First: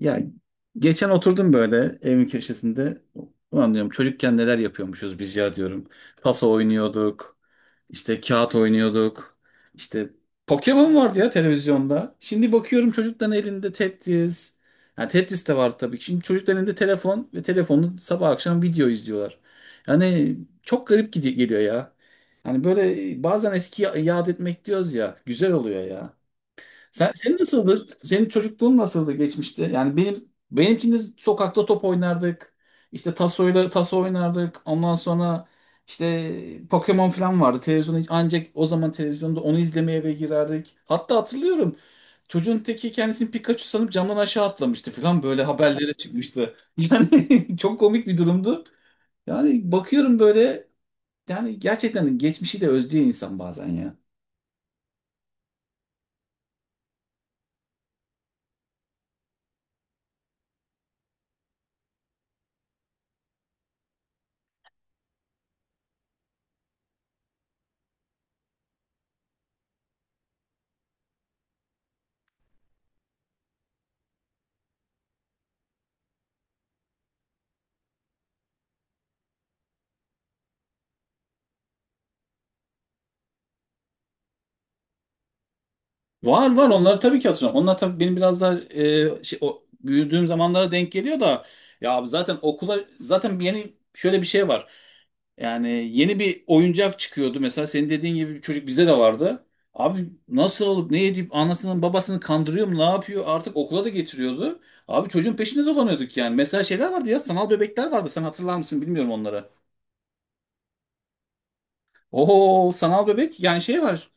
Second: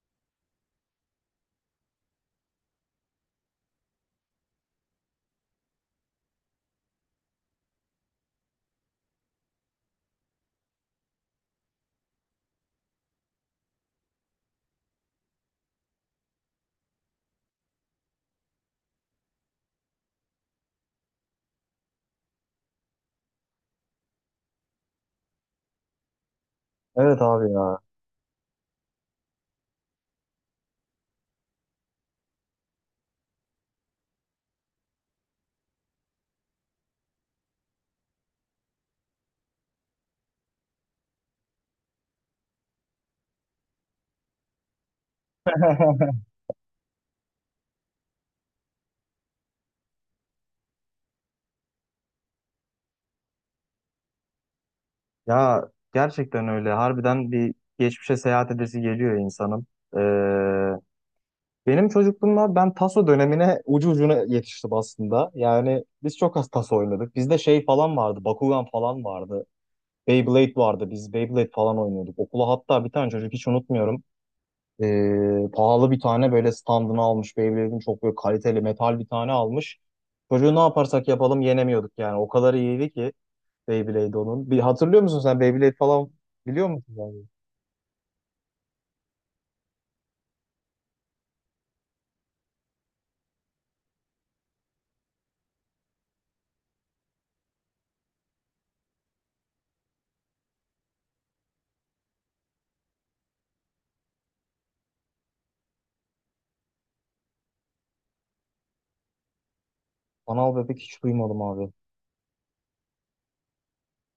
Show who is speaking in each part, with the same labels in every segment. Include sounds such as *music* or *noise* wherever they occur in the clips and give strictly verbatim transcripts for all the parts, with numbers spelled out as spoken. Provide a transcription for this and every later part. Speaker 1: Ya geçen oturdum böyle evin köşesinde. Ulan diyorum çocukken neler yapıyormuşuz biz ya diyorum. Paso oynuyorduk. İşte kağıt oynuyorduk. İşte Pokemon vardı ya televizyonda. Şimdi bakıyorum çocukların elinde Tetris. Yani Tetris de var tabii ki. Şimdi çocukların elinde telefon ve telefonla sabah akşam video izliyorlar. Yani çok garip gidi- geliyor ya. Yani böyle bazen eskiyi yad etmek diyoruz ya. Güzel oluyor ya. Sen,
Speaker 2: Evet
Speaker 1: senin
Speaker 2: abi ya.
Speaker 1: nasıldı? Senin çocukluğun nasıldı geçmişte? Yani benim benimkinde sokakta top oynardık. İşte tasoyla taso oynardık. Ondan sonra işte Pokemon falan vardı. Televizyonda ancak o zaman televizyonda onu izlemeye eve girerdik. Hatta hatırlıyorum. Çocuğun teki kendisini Pikachu sanıp camdan aşağı atlamıştı falan böyle haberlere
Speaker 2: *laughs*
Speaker 1: çıkmıştı. Yani *laughs* çok komik bir durumdu. Yani bakıyorum böyle, yani gerçekten geçmişi de özlüyor insan bazen ya.
Speaker 2: Ya gerçekten öyle. Harbiden bir geçmişe seyahat edesi geliyor insanın. Ee, Benim çocukluğumda ben taso dönemine ucu ucuna yetiştim aslında. Yani biz çok az taso oynadık. Bizde şey falan vardı. Bakugan falan vardı. Beyblade vardı. Biz Beyblade falan oynuyorduk. Okula hatta bir tane çocuk hiç unutmuyorum. Ee, pahalı bir tane böyle standını almış. Beyblade'in çok böyle kaliteli metal bir tane almış. Çocuğu ne yaparsak yapalım yenemiyorduk yani. O kadar iyiydi ki. Beyblade onun. Bir hatırlıyor musun sen Beyblade falan
Speaker 1: Var var,
Speaker 2: biliyor musun
Speaker 1: onları tabii
Speaker 2: abi?
Speaker 1: ki hatırlıyorum. Onlar tabii benim biraz daha e, şey, o, büyüdüğüm zamanlara denk geliyor da, ya abi zaten okula zaten yeni şöyle bir şey var. Yani yeni bir oyuncak çıkıyordu. Mesela senin dediğin gibi bir çocuk bize de vardı. Abi nasıl olup ne edip anasının babasını kandırıyor mu ne yapıyor artık, okula da getiriyordu. Abi çocuğun peşinde dolanıyorduk yani. Mesela şeyler vardı ya, sanal bebekler vardı. Sen hatırlar mısın bilmiyorum onları.
Speaker 2: Anal bebek hiç duymadım abi.
Speaker 1: Oo, sanal bebek, yani şey var.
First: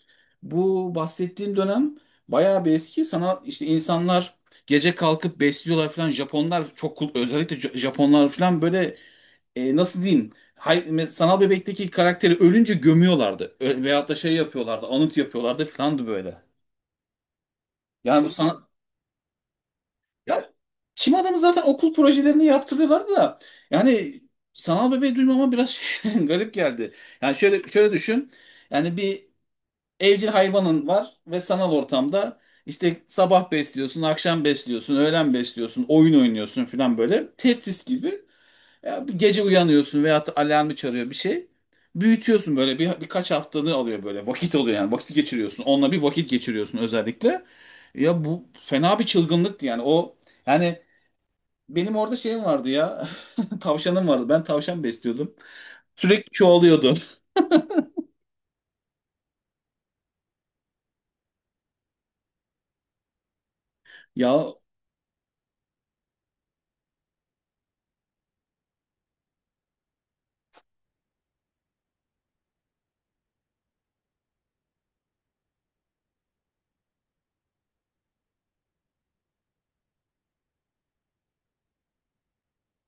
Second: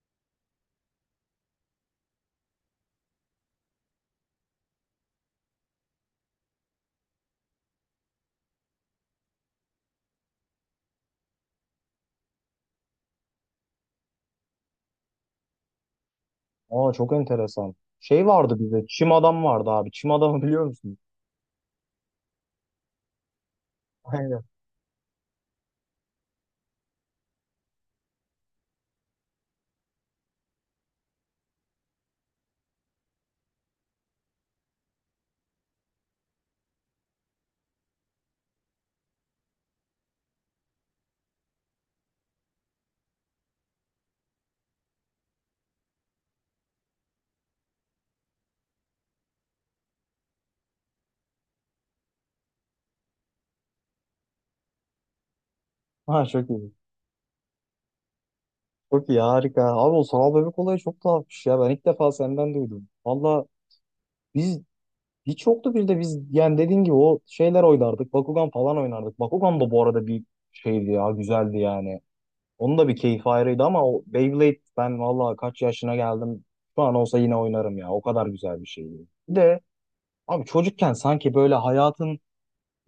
Speaker 1: Bu bahsettiğim dönem bayağı bir eski. Sanal işte, insanlar gece kalkıp besliyorlar falan. Japonlar çok kul- özellikle Ja- Japonlar falan böyle, e, nasıl diyeyim? Hay, mes- sanal bebekteki karakteri ölünce gömüyorlardı. Ö veyahut da şey yapıyorlardı, anıt yapıyorlardı falandı böyle.
Speaker 2: Aa çok enteresan.
Speaker 1: Yani
Speaker 2: Şey
Speaker 1: bu
Speaker 2: vardı
Speaker 1: sana,
Speaker 2: bizde. Çim adam vardı abi. Çim adamı
Speaker 1: ya
Speaker 2: biliyor musun?
Speaker 1: çim adamı zaten okul projelerini yaptırıyorlardı da,
Speaker 2: *laughs*
Speaker 1: yani
Speaker 2: Aynen.
Speaker 1: sanal bebeği duymama biraz *laughs* şey, garip geldi. Yani şöyle şöyle düşün. Yani bir evcil hayvanın var ve sanal ortamda işte sabah besliyorsun, akşam besliyorsun, öğlen besliyorsun, oyun oynuyorsun falan böyle. Tetris gibi. Ya bir gece uyanıyorsun veyahut da alarmı çalıyor bir şey. Büyütüyorsun böyle bir, birkaç haftanı alıyor böyle. Vakit oluyor, yani vakit geçiriyorsun. Onunla bir vakit geçiriyorsun özellikle. Ya bu fena bir çılgınlıktı yani, o, yani benim orada şeyim vardı ya, *laughs* tavşanım vardı, ben tavşan besliyordum,
Speaker 2: Ha
Speaker 1: sürekli
Speaker 2: çok iyi.
Speaker 1: çoğalıyordu.
Speaker 2: Çok iyi harika. Abi o sanal bebek olayı çok tuhafmış ya. Ben ilk defa senden duydum. Valla
Speaker 1: *laughs* Ya,
Speaker 2: biz hiç yoktu, bir de biz yani dediğin gibi o şeyler oynardık. Bakugan falan oynardık. Bakugan da bu arada bir şeydi ya, güzeldi yani. Onun da bir keyfi ayrıydı ama o Beyblade, ben vallahi kaç yaşına geldim. Şu an olsa yine oynarım ya. O kadar güzel bir şeydi. Bir de abi çocukken sanki böyle hayatın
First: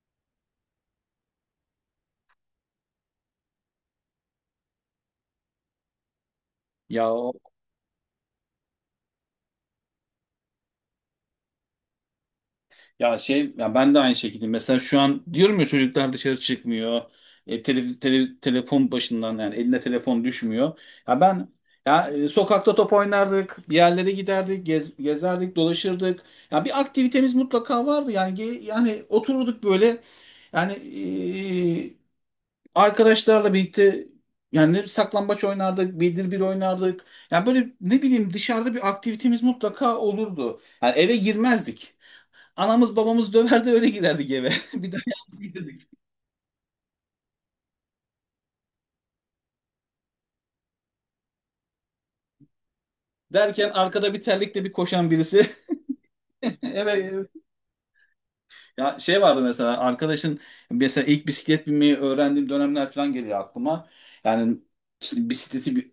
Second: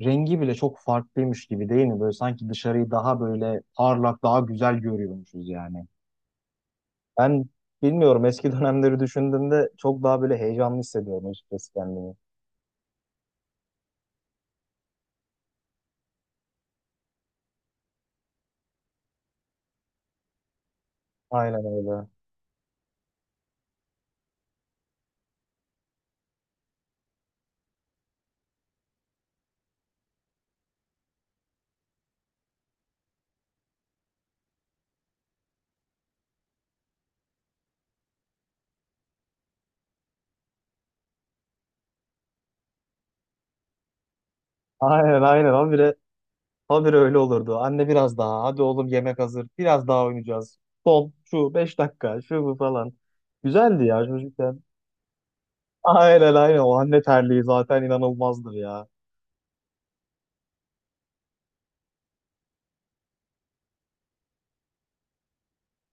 Speaker 2: rengi bile çok farklıymış gibi değil mi? Böyle sanki dışarıyı daha böyle parlak, daha güzel görüyormuşuz yani.
Speaker 1: ya.
Speaker 2: Ben bilmiyorum, eski *laughs* dönemleri düşündüğümde çok daha böyle heyecanlı hissediyordum açıkçası kendimi.
Speaker 1: Ya şey ya, ben de aynı şekilde, mesela şu an diyorum ya, çocuklar dışarı çıkmıyor. E, tele- tele- telefon başından, yani eline telefon düşmüyor. Ya ben
Speaker 2: Aynen
Speaker 1: ya
Speaker 2: öyle.
Speaker 1: e, sokakta top oynardık, bir yerlere giderdik, gez- gezerdik, dolaşırdık. Ya bir aktivitemiz mutlaka vardı. Yani ge- yani otururduk böyle, yani e, arkadaşlarla birlikte, yani ne saklambaç oynardık, bildir bir oynardık. Yani böyle, ne bileyim, dışarıda bir aktivitemiz mutlaka olurdu. Yani eve girmezdik. Anamız babamız döverdi öyle giderdik eve. *laughs* Bir daha
Speaker 2: Aynen
Speaker 1: yalnız
Speaker 2: aynen abi, bir
Speaker 1: giderdik.
Speaker 2: de habire öyle olurdu. Anne biraz daha. Hadi oğlum yemek hazır. Biraz daha oynayacağız. Son şu beş dakika şu bu falan.
Speaker 1: Derken
Speaker 2: Güzeldi ya
Speaker 1: arkada bir terlikle
Speaker 2: çocukken.
Speaker 1: bir koşan birisi. *laughs*
Speaker 2: Aynen aynen.
Speaker 1: Evet.
Speaker 2: O anne
Speaker 1: Evet.
Speaker 2: terliği zaten inanılmazdır ya.
Speaker 1: Ya şey vardı, mesela arkadaşın, mesela ilk bisiklet binmeyi öğrendiğim dönemler falan geliyor aklıma. Yani işte bisikleti bir-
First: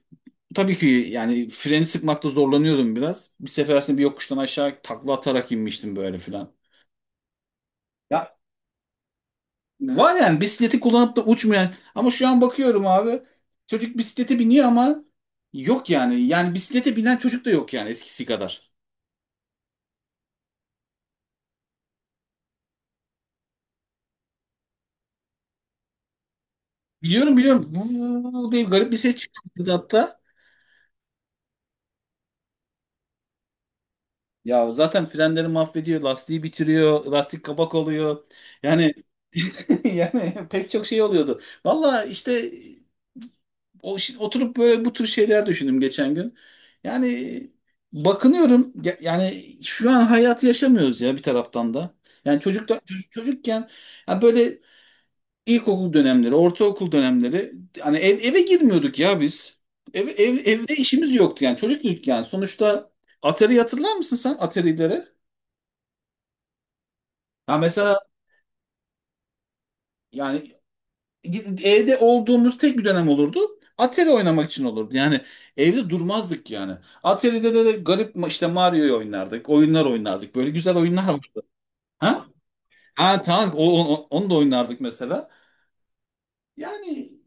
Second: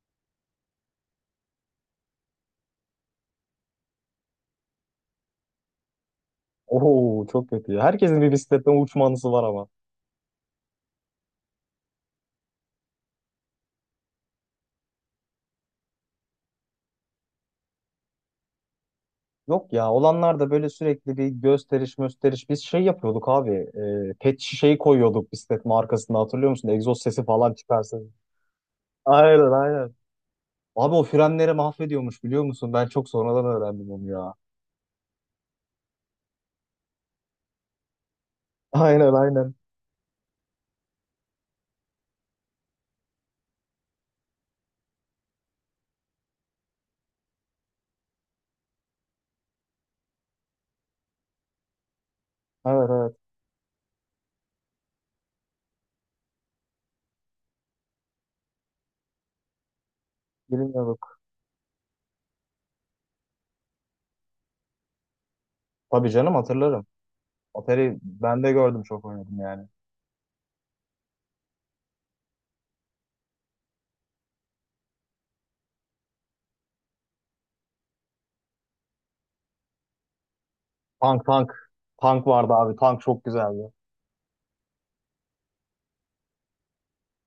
Speaker 1: tabii ki, yani freni sıkmakta zorlanıyordum biraz. Bir sefer aslında bir yokuştan aşağı takla atarak inmiştim böyle falan.
Speaker 2: Oo çok kötü ya. Herkesin bir
Speaker 1: Ya,
Speaker 2: bisikletten uçma anısı var ama.
Speaker 1: var yani bisikleti kullanıp da uçmayan, ama şu an bakıyorum abi, çocuk bisiklete biniyor ama yok, yani yani bisiklete binen çocuk da yok yani, eskisi kadar.
Speaker 2: Yok ya, olanlar da böyle sürekli bir gösteriş gösteriş. Biz şey yapıyorduk abi. E, pet şişeyi koyuyorduk bisikletin arkasında, hatırlıyor musun? Egzoz sesi
Speaker 1: Biliyorum,
Speaker 2: falan
Speaker 1: biliyorum,
Speaker 2: çıkarsın.
Speaker 1: bu diye garip bir ses
Speaker 2: Aynen
Speaker 1: çıkardı
Speaker 2: aynen.
Speaker 1: hatta.
Speaker 2: Abi o frenleri mahvediyormuş, biliyor musun? Ben çok sonradan öğrendim onu ya.
Speaker 1: Ya zaten frenleri mahvediyor, lastiği bitiriyor, lastik kabak oluyor. Yani
Speaker 2: Aynen aynen.
Speaker 1: *laughs* yani pek çok şey oluyordu. Valla işte, o şi- oturup böyle bu tür şeyler düşündüm geçen gün. Yani bakınıyorum ya- yani şu an hayatı yaşamıyoruz ya bir taraftan da. Yani çocukta
Speaker 2: Evet
Speaker 1: ço-
Speaker 2: evet,
Speaker 1: çocukken, ya böyle ilkokul dönemleri, ortaokul dönemleri, hani ev, eve girmiyorduk ya biz. Ev, ev, evde işimiz
Speaker 2: bilmiyorduk.
Speaker 1: yoktu yani, çocuktuk yani. Sonuçta Atari, hatırlar mısın sen Atari'lere?
Speaker 2: Tabii canım hatırlarım.
Speaker 1: Ya
Speaker 2: Atari
Speaker 1: mesela,
Speaker 2: ben de gördüm, çok oynadım yani.
Speaker 1: yani evde olduğumuz tek bir dönem olurdu. Atari oynamak için olurdu. Yani evde durmazdık yani. Atari'de de, de garip, ma- işte Mario'yu oynardık. Oyunlar oynardık. Böyle güzel oyunlar
Speaker 2: Tank
Speaker 1: vardı.
Speaker 2: tank.
Speaker 1: Ha?
Speaker 2: Tank vardı abi, tank
Speaker 1: Ha
Speaker 2: çok
Speaker 1: tamam,
Speaker 2: güzeldi.
Speaker 1: o, o- onu da oynardık mesela. Yani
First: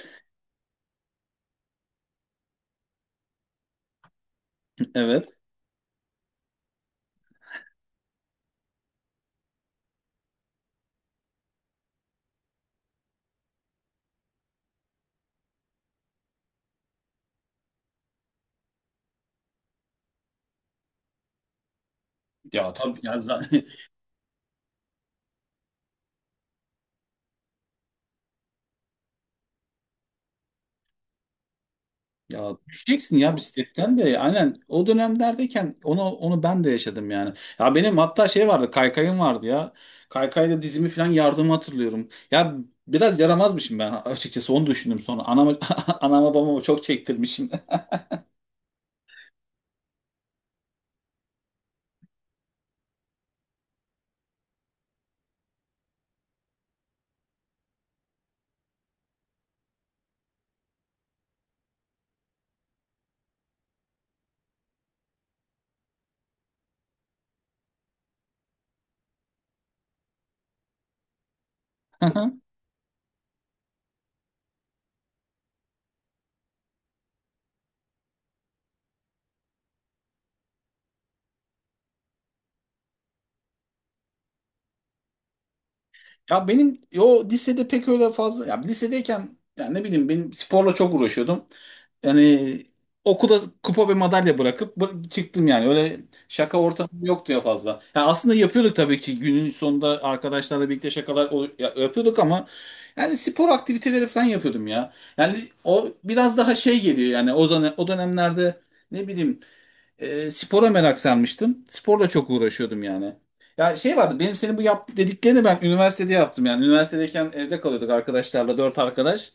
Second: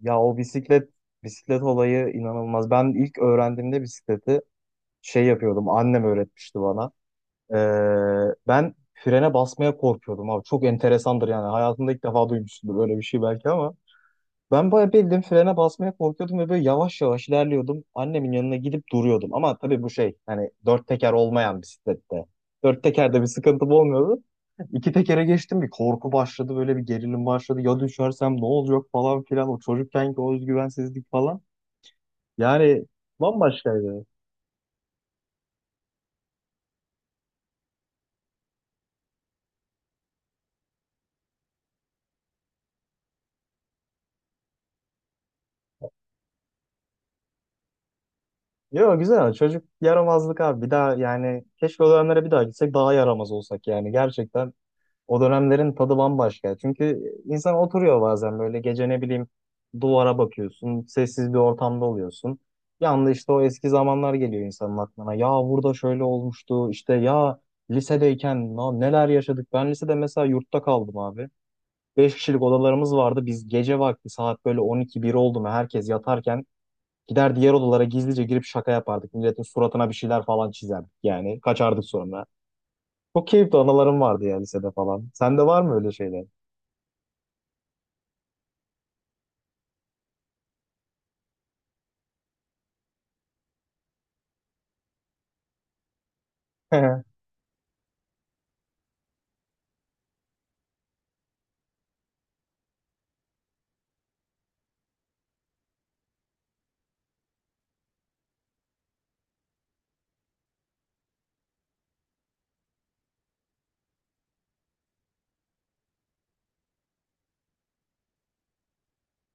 Speaker 2: Ya o bisiklet bisiklet olayı inanılmaz. Ben ilk öğrendiğimde bisikleti şey
Speaker 1: evet.
Speaker 2: yapıyordum, annem öğretmişti bana. Ee, ben frene basmaya korkuyordum abi. Çok enteresandır yani. Hayatımda ilk defa duymuşsundur böyle bir şey belki ama. Ben bayağı bildim frene basmaya korkuyordum ve böyle yavaş yavaş ilerliyordum. Annemin yanına gidip duruyordum. Ama tabii bu şey hani dört teker olmayan bisiklette.
Speaker 1: Ya
Speaker 2: Dört
Speaker 1: tabii ya,
Speaker 2: tekerde bir
Speaker 1: za-
Speaker 2: sıkıntım
Speaker 1: *laughs*
Speaker 2: olmuyordu. İki tekere geçtim bir korku başladı, böyle bir gerilim başladı. Ya düşersem ne olacak falan filan, o çocukkenki o özgüvensizlik falan.
Speaker 1: ya
Speaker 2: Yani
Speaker 1: düşeceksin ya bisikletten
Speaker 2: bambaşkaydı.
Speaker 1: de, aynen o dönemlerdeyken onu onu ben de yaşadım yani. Ya benim hatta şey vardı, kaykayım vardı ya. Kaykayla dizimi falan yardımı hatırlıyorum. Ya biraz yaramazmışım ben açıkçası, onu düşündüm sonra. Anama, *laughs* anama babama çok çektirmişim.
Speaker 2: Yo güzel ama çocuk yaramazlık abi, bir daha yani keşke o dönemlere bir daha gitsek, daha yaramaz olsak yani, gerçekten o dönemlerin tadı bambaşka. Çünkü insan oturuyor bazen böyle gece, ne bileyim, duvara bakıyorsun. Sessiz bir ortamda oluyorsun. Bir anda işte o eski zamanlar geliyor insanın aklına. Ya burada şöyle olmuştu, işte ya lisedeyken na- neler yaşadık. Ben lisede mesela yurtta kaldım abi. Beş
Speaker 1: *laughs*
Speaker 2: kişilik odalarımız vardı. Biz gece vakti saat böyle on iki bir oldu mu herkes yatarken gider diğer odalara gizlice girip şaka yapardık. Milletin suratına bir şeyler falan çizerdik yani. Kaçardık sonra. Çok keyifli anılarım vardı ya lisede falan. Sende var mı öyle şeyler?
Speaker 1: Ya benim o lisede pek öyle fazla, ya lisedeyken, yani ne bileyim, benim sporla çok uğraşıyordum. Yani okula kupa ve madalya bırakıp bı- çıktım yani. Öyle şaka ortamım
Speaker 2: *laughs*
Speaker 1: yoktu ya fazla. Ya aslında yapıyorduk tabii ki, günün sonunda arkadaşlarla birlikte şakalar ol- ya- yapıyorduk ama, yani spor aktiviteleri falan yapıyordum ya. Yani o biraz daha şey geliyor, yani o zaman, o dönemlerde, ne bileyim, e, spora merak sarmıştım. Sporla çok uğraşıyordum yani. Ya şey vardı, benim senin bu yap dediklerini ben üniversitede yaptım yani. Üniversitedeyken evde kalıyorduk arkadaşlarla, dört arkadaş.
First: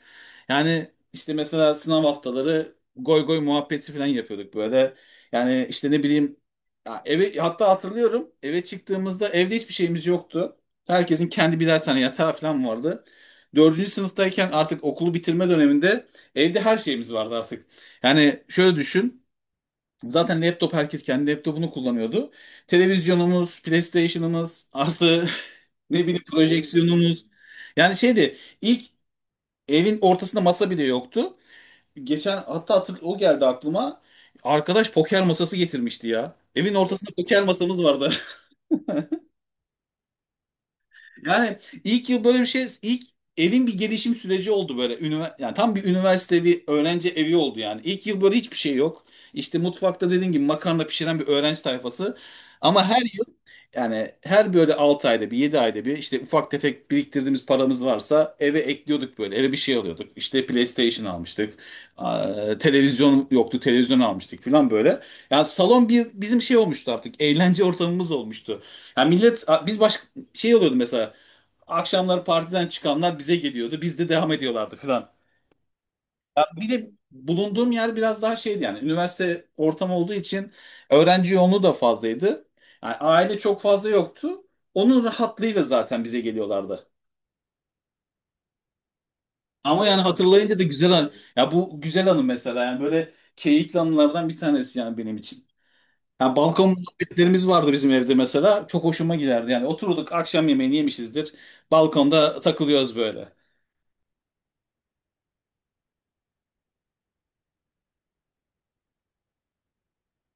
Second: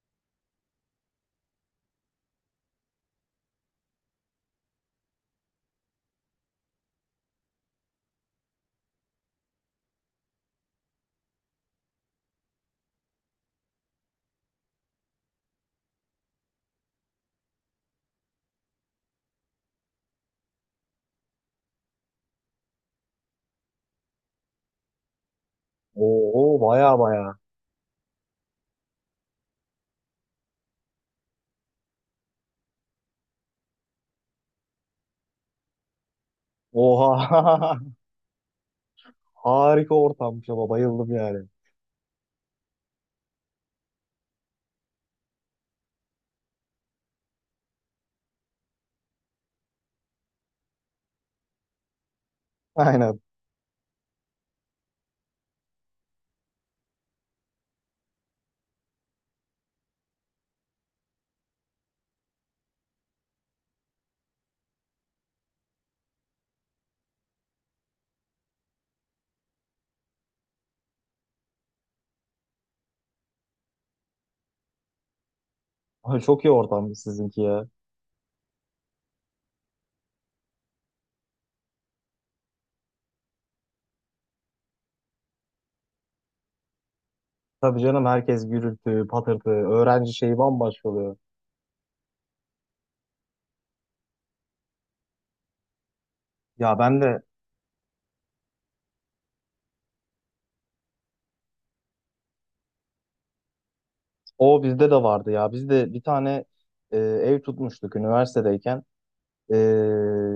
Speaker 1: Yani işte mesela sınav haftaları goy goy muhabbeti falan yapıyorduk böyle. Yani işte, ne bileyim, ya eve, hatta hatırlıyorum, eve çıktığımızda evde hiçbir şeyimiz yoktu. Herkesin kendi birer tane yatağı falan vardı. Dördüncü sınıftayken, artık okulu bitirme döneminde, evde her şeyimiz vardı artık. Yani şöyle düşün. Zaten laptop, herkes kendi laptopunu kullanıyordu. Televizyonumuz, PlayStation'ımız, artı *laughs* ne bileyim
Speaker 2: Oo baya
Speaker 1: projeksiyonumuz.
Speaker 2: baya.
Speaker 1: Yani şeydi ilk, evin ortasında masa bile yoktu. Geçen hatta hatır, o geldi aklıma. Arkadaş poker masası getirmişti ya. Evin ortasında poker
Speaker 2: Oha.
Speaker 1: masamız vardı. *laughs*
Speaker 2: *laughs* Harika ortammış, ama bayıldım yani.
Speaker 1: Yani ilk yıl böyle bir şey, ilk evin bir gelişim süreci oldu böyle. Ünivers yani tam bir üniversite evi, öğrenci evi oldu yani. İlk yıl böyle hiçbir şey yok. İşte mutfakta dediğin gibi makarna pişiren bir öğrenci tayfası. Ama her
Speaker 2: Aynen.
Speaker 1: Yani her böyle altı ayda bir, yedi ayda bir, işte ufak tefek biriktirdiğimiz paramız varsa eve ekliyorduk böyle, eve bir şey alıyorduk. İşte PlayStation almıştık. Aa, televizyon yoktu, televizyon almıştık falan böyle. Yani salon bir bizim şey olmuştu artık, eğlence ortamımız olmuştu. Yani millet biz başka, şey oluyordu mesela, akşamlar partiden çıkanlar bize geliyordu, biz de devam ediyorlardı falan.
Speaker 2: Ay,
Speaker 1: Ya
Speaker 2: çok iyi
Speaker 1: bir de
Speaker 2: ortam sizinki ya.
Speaker 1: bulunduğum yer biraz daha şeydi, yani üniversite ortamı olduğu için öğrenci yoğunluğu da fazlaydı. Yani aile çok fazla yoktu. Onun rahatlığıyla zaten bize geliyorlardı.
Speaker 2: Tabii canım, herkes gürültü, patırtı,
Speaker 1: Ama yani
Speaker 2: öğrenci şeyi
Speaker 1: hatırlayınca da
Speaker 2: bambaşka
Speaker 1: güzel an
Speaker 2: oluyor.
Speaker 1: ya, bu güzel anı mesela, yani böyle keyifli anılardan bir tanesi yani benim için. Ya balkon
Speaker 2: Ya ben de
Speaker 1: muhabbetlerimiz vardı bizim evde mesela. Çok hoşuma giderdi. Yani oturduk akşam yemeğini yemişizdir. Balkonda takılıyoruz böyle.
Speaker 2: o bizde de vardı ya. Biz de bir tane e, ev tutmuştuk üniversitedeyken. E,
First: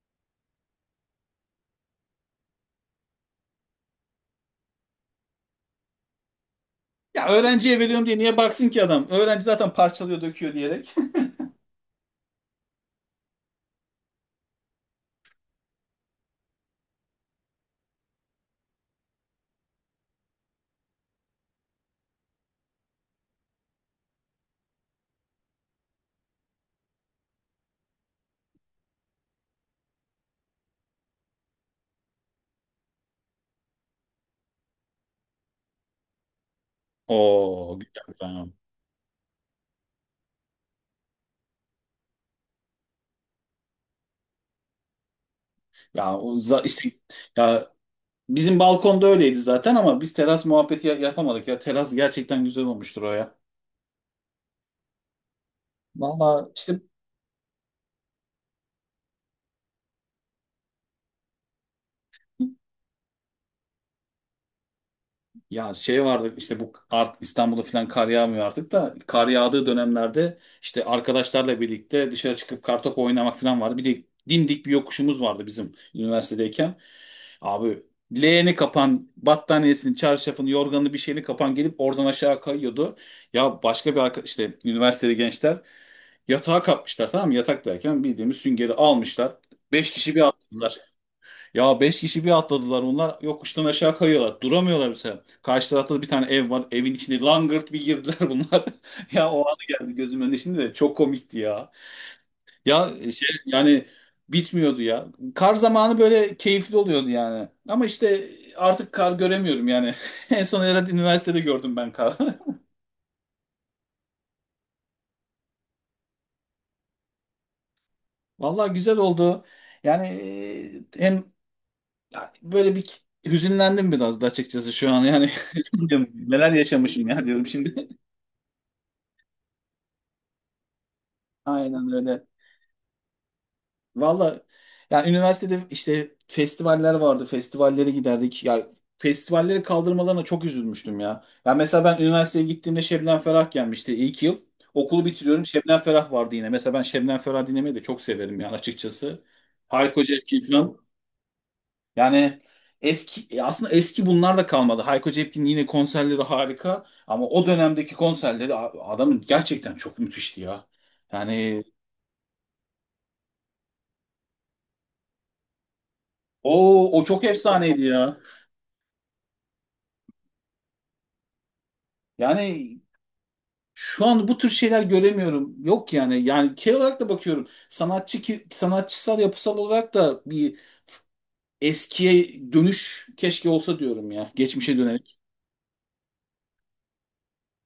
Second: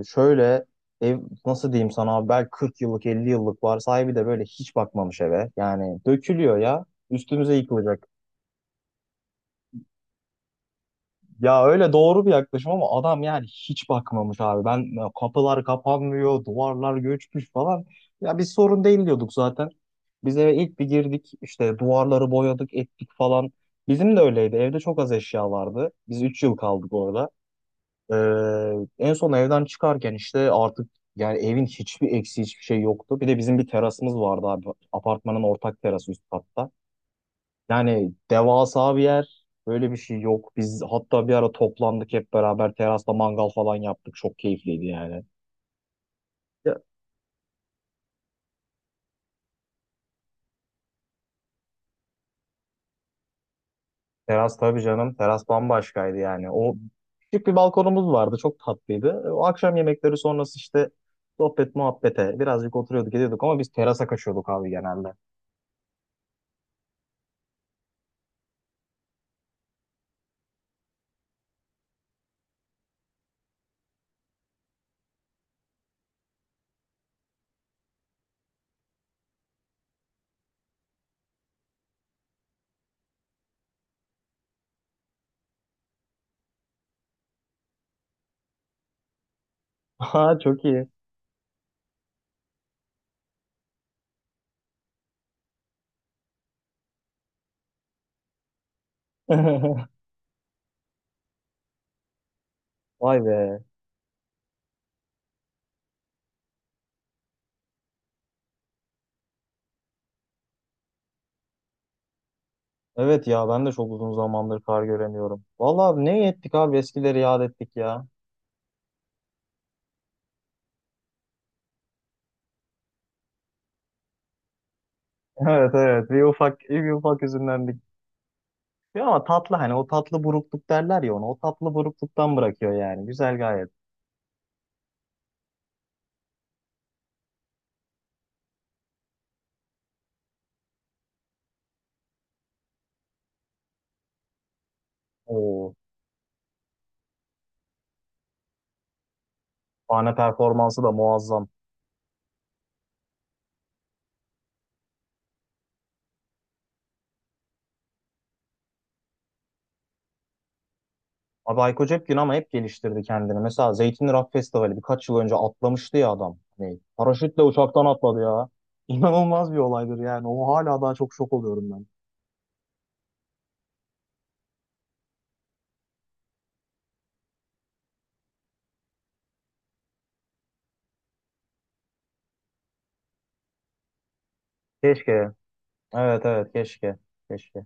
Speaker 2: Şöyle ev nasıl diyeyim sana abi, belki kırk yıllık elli yıllık var. Sahibi de böyle hiç bakmamış eve. Yani dökülüyor ya.
Speaker 1: Ya
Speaker 2: Üstümüze
Speaker 1: öğrenciye veriyorum
Speaker 2: yıkılacak.
Speaker 1: diye niye baksın ki adam? Öğrenci zaten parçalıyor, döküyor diyerek.
Speaker 2: Ya öyle, doğru bir yaklaşım ama adam yani hiç bakmamış abi. Ben kapılar kapanmıyor, duvarlar göçmüş falan. Ya biz sorun değil diyorduk zaten. Biz eve ilk bir girdik işte, duvarları boyadık, ettik falan. Bizim de öyleydi. Evde çok az eşya vardı. Biz üç yıl kaldık orada. Ee, En son evden çıkarken işte artık, yani evin hiçbir eksiği, hiçbir şey yoktu. Bir de bizim bir terasımız vardı abi. Apartmanın ortak terası, üst katta.
Speaker 1: *laughs* Oo,
Speaker 2: Yani
Speaker 1: güzel.
Speaker 2: devasa bir yer. Böyle bir şey yok. Biz hatta bir ara toplandık hep beraber terasta mangal falan yaptık. Çok keyifliydi yani.
Speaker 1: Ya o za-
Speaker 2: Ya,
Speaker 1: işte, ya bizim balkonda öyleydi zaten, ama biz teras muhabbeti ya- yapamadık ya. Teras gerçekten güzel olmuştur o ya.
Speaker 2: teras tabii canım. Teras bambaşkaydı
Speaker 1: Valla
Speaker 2: yani. O
Speaker 1: işte,
Speaker 2: küçük bir balkonumuz vardı. Çok tatlıydı. E, O akşam yemekleri sonrası işte sohbet muhabbete birazcık oturuyorduk, ediyorduk ama biz terasa kaçıyorduk abi, genelde.
Speaker 1: ya şey vardı işte bu art İstanbul'da falan kar yağmıyor artık da, kar yağdığı dönemlerde işte arkadaşlarla birlikte dışarı çıkıp kartopu oynamak falan vardı. Bir de dimdik bir yokuşumuz vardı bizim üniversitedeyken. Abi leğeni kapan, battaniyesini, çarşafını, yorganını bir şeyini kapan, gelip oradan aşağı kayıyordu. Ya başka bir arkadaş, işte üniversitede gençler, yatağa kapmışlar tamam mı? Yatak derken bildiğimiz süngeri almışlar. Beş
Speaker 2: *laughs*
Speaker 1: kişi bir
Speaker 2: Ha çok
Speaker 1: atladılar.
Speaker 2: iyi.
Speaker 1: Ya beş kişi bir atladılar onlar. Yokuştan aşağı kayıyorlar. Duramıyorlar mesela. Karşı tarafta da bir tane ev var. Evin içine langırt bir girdiler *laughs* bunlar. Ya o anı
Speaker 2: *laughs*
Speaker 1: geldi gözümün önüne şimdi de, çok komikti ya. Ya
Speaker 2: Vay
Speaker 1: şey
Speaker 2: be.
Speaker 1: yani, bitmiyordu ya. Kar zamanı böyle keyifli oluyordu yani. Ama işte artık kar göremiyorum yani. *laughs* En son herhalde üniversitede gördüm ben kar.
Speaker 2: Evet ya, ben de çok uzun zamandır kar göremiyorum. Vallahi ne ettik abi, eskileri yad ettik ya.
Speaker 1: *laughs* Vallahi güzel oldu. Yani, e, hem ya böyle bir hüzünlendim biraz da açıkçası şu an yani.
Speaker 2: Evet
Speaker 1: *laughs* Diyorum,
Speaker 2: evet, bir
Speaker 1: neler
Speaker 2: ufak bir
Speaker 1: yaşamışım
Speaker 2: ufak
Speaker 1: ya diyorum
Speaker 2: üzümden.
Speaker 1: şimdi.
Speaker 2: Ya ama tatlı, hani o tatlı burukluk derler ya ona. O
Speaker 1: *laughs*
Speaker 2: tatlı
Speaker 1: Aynen öyle.
Speaker 2: burukluktan bırakıyor yani. Güzel gayet.
Speaker 1: Valla, yani üniversitede işte festivaller vardı. Festivallere giderdik. Ya festivalleri kaldırmalarına çok üzülmüştüm ya. Ya mesela ben üniversiteye gittiğimde Şebnem Ferah gelmişti ilk yıl. Okulu bitiriyorum,
Speaker 2: O
Speaker 1: Şebnem Ferah vardı yine. Mesela ben Şebnem Ferah dinlemeyi de çok severim yani açıkçası. Hayko
Speaker 2: sahne
Speaker 1: Cepkin
Speaker 2: performansı
Speaker 1: falan.
Speaker 2: da muazzam.
Speaker 1: Yani eski, e, aslında eski bunlar da kalmadı. Hayko Cepkin'in yine konserleri harika, ama o dönemdeki konserleri a- adamın gerçekten çok müthişti ya.
Speaker 2: Abi
Speaker 1: Yani
Speaker 2: Hayko Cepkin ama hep geliştirdi kendini. Mesela Zeytinli Rock Festivali birkaç yıl önce atlamıştı ya adam. Hani
Speaker 1: o o çok
Speaker 2: paraşütle
Speaker 1: efsaneydi
Speaker 2: uçaktan
Speaker 1: ya.
Speaker 2: atladı ya. *laughs* İnanılmaz bir olaydır yani. O hala daha çok şok oluyorum ben.
Speaker 1: Yani şu an bu tür şeyler göremiyorum. Yok yani. Yani şey olarak da bakıyorum. Sanatçı ki, sanatçısal yapısal olarak da bir eskiye dönüş keşke olsa diyorum ya. Geçmişe dönelim.
Speaker 2: Keşke. Evet evet keşke. Keşke.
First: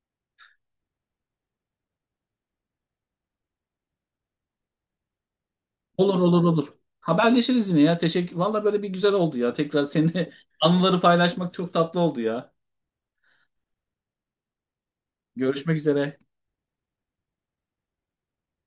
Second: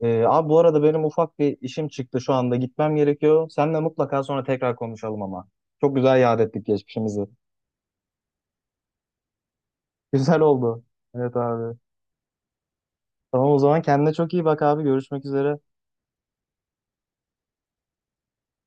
Speaker 2: Ee, abi bu arada benim ufak bir işim çıktı şu anda. Gitmem gerekiyor. Seninle mutlaka sonra tekrar konuşalım ama. Çok
Speaker 1: Olur,
Speaker 2: güzel yad
Speaker 1: olur,
Speaker 2: ettik
Speaker 1: olur.
Speaker 2: geçmişimizi.
Speaker 1: Haberleşiriz yine ya. Teşekkür. Valla böyle bir güzel oldu ya. Tekrar seninle
Speaker 2: Güzel
Speaker 1: *laughs*
Speaker 2: oldu.
Speaker 1: anıları
Speaker 2: Evet
Speaker 1: paylaşmak çok
Speaker 2: abi.
Speaker 1: tatlı oldu ya.
Speaker 2: Tamam, o zaman kendine çok iyi bak abi. Görüşmek üzere.
Speaker 1: Görüşmek üzere.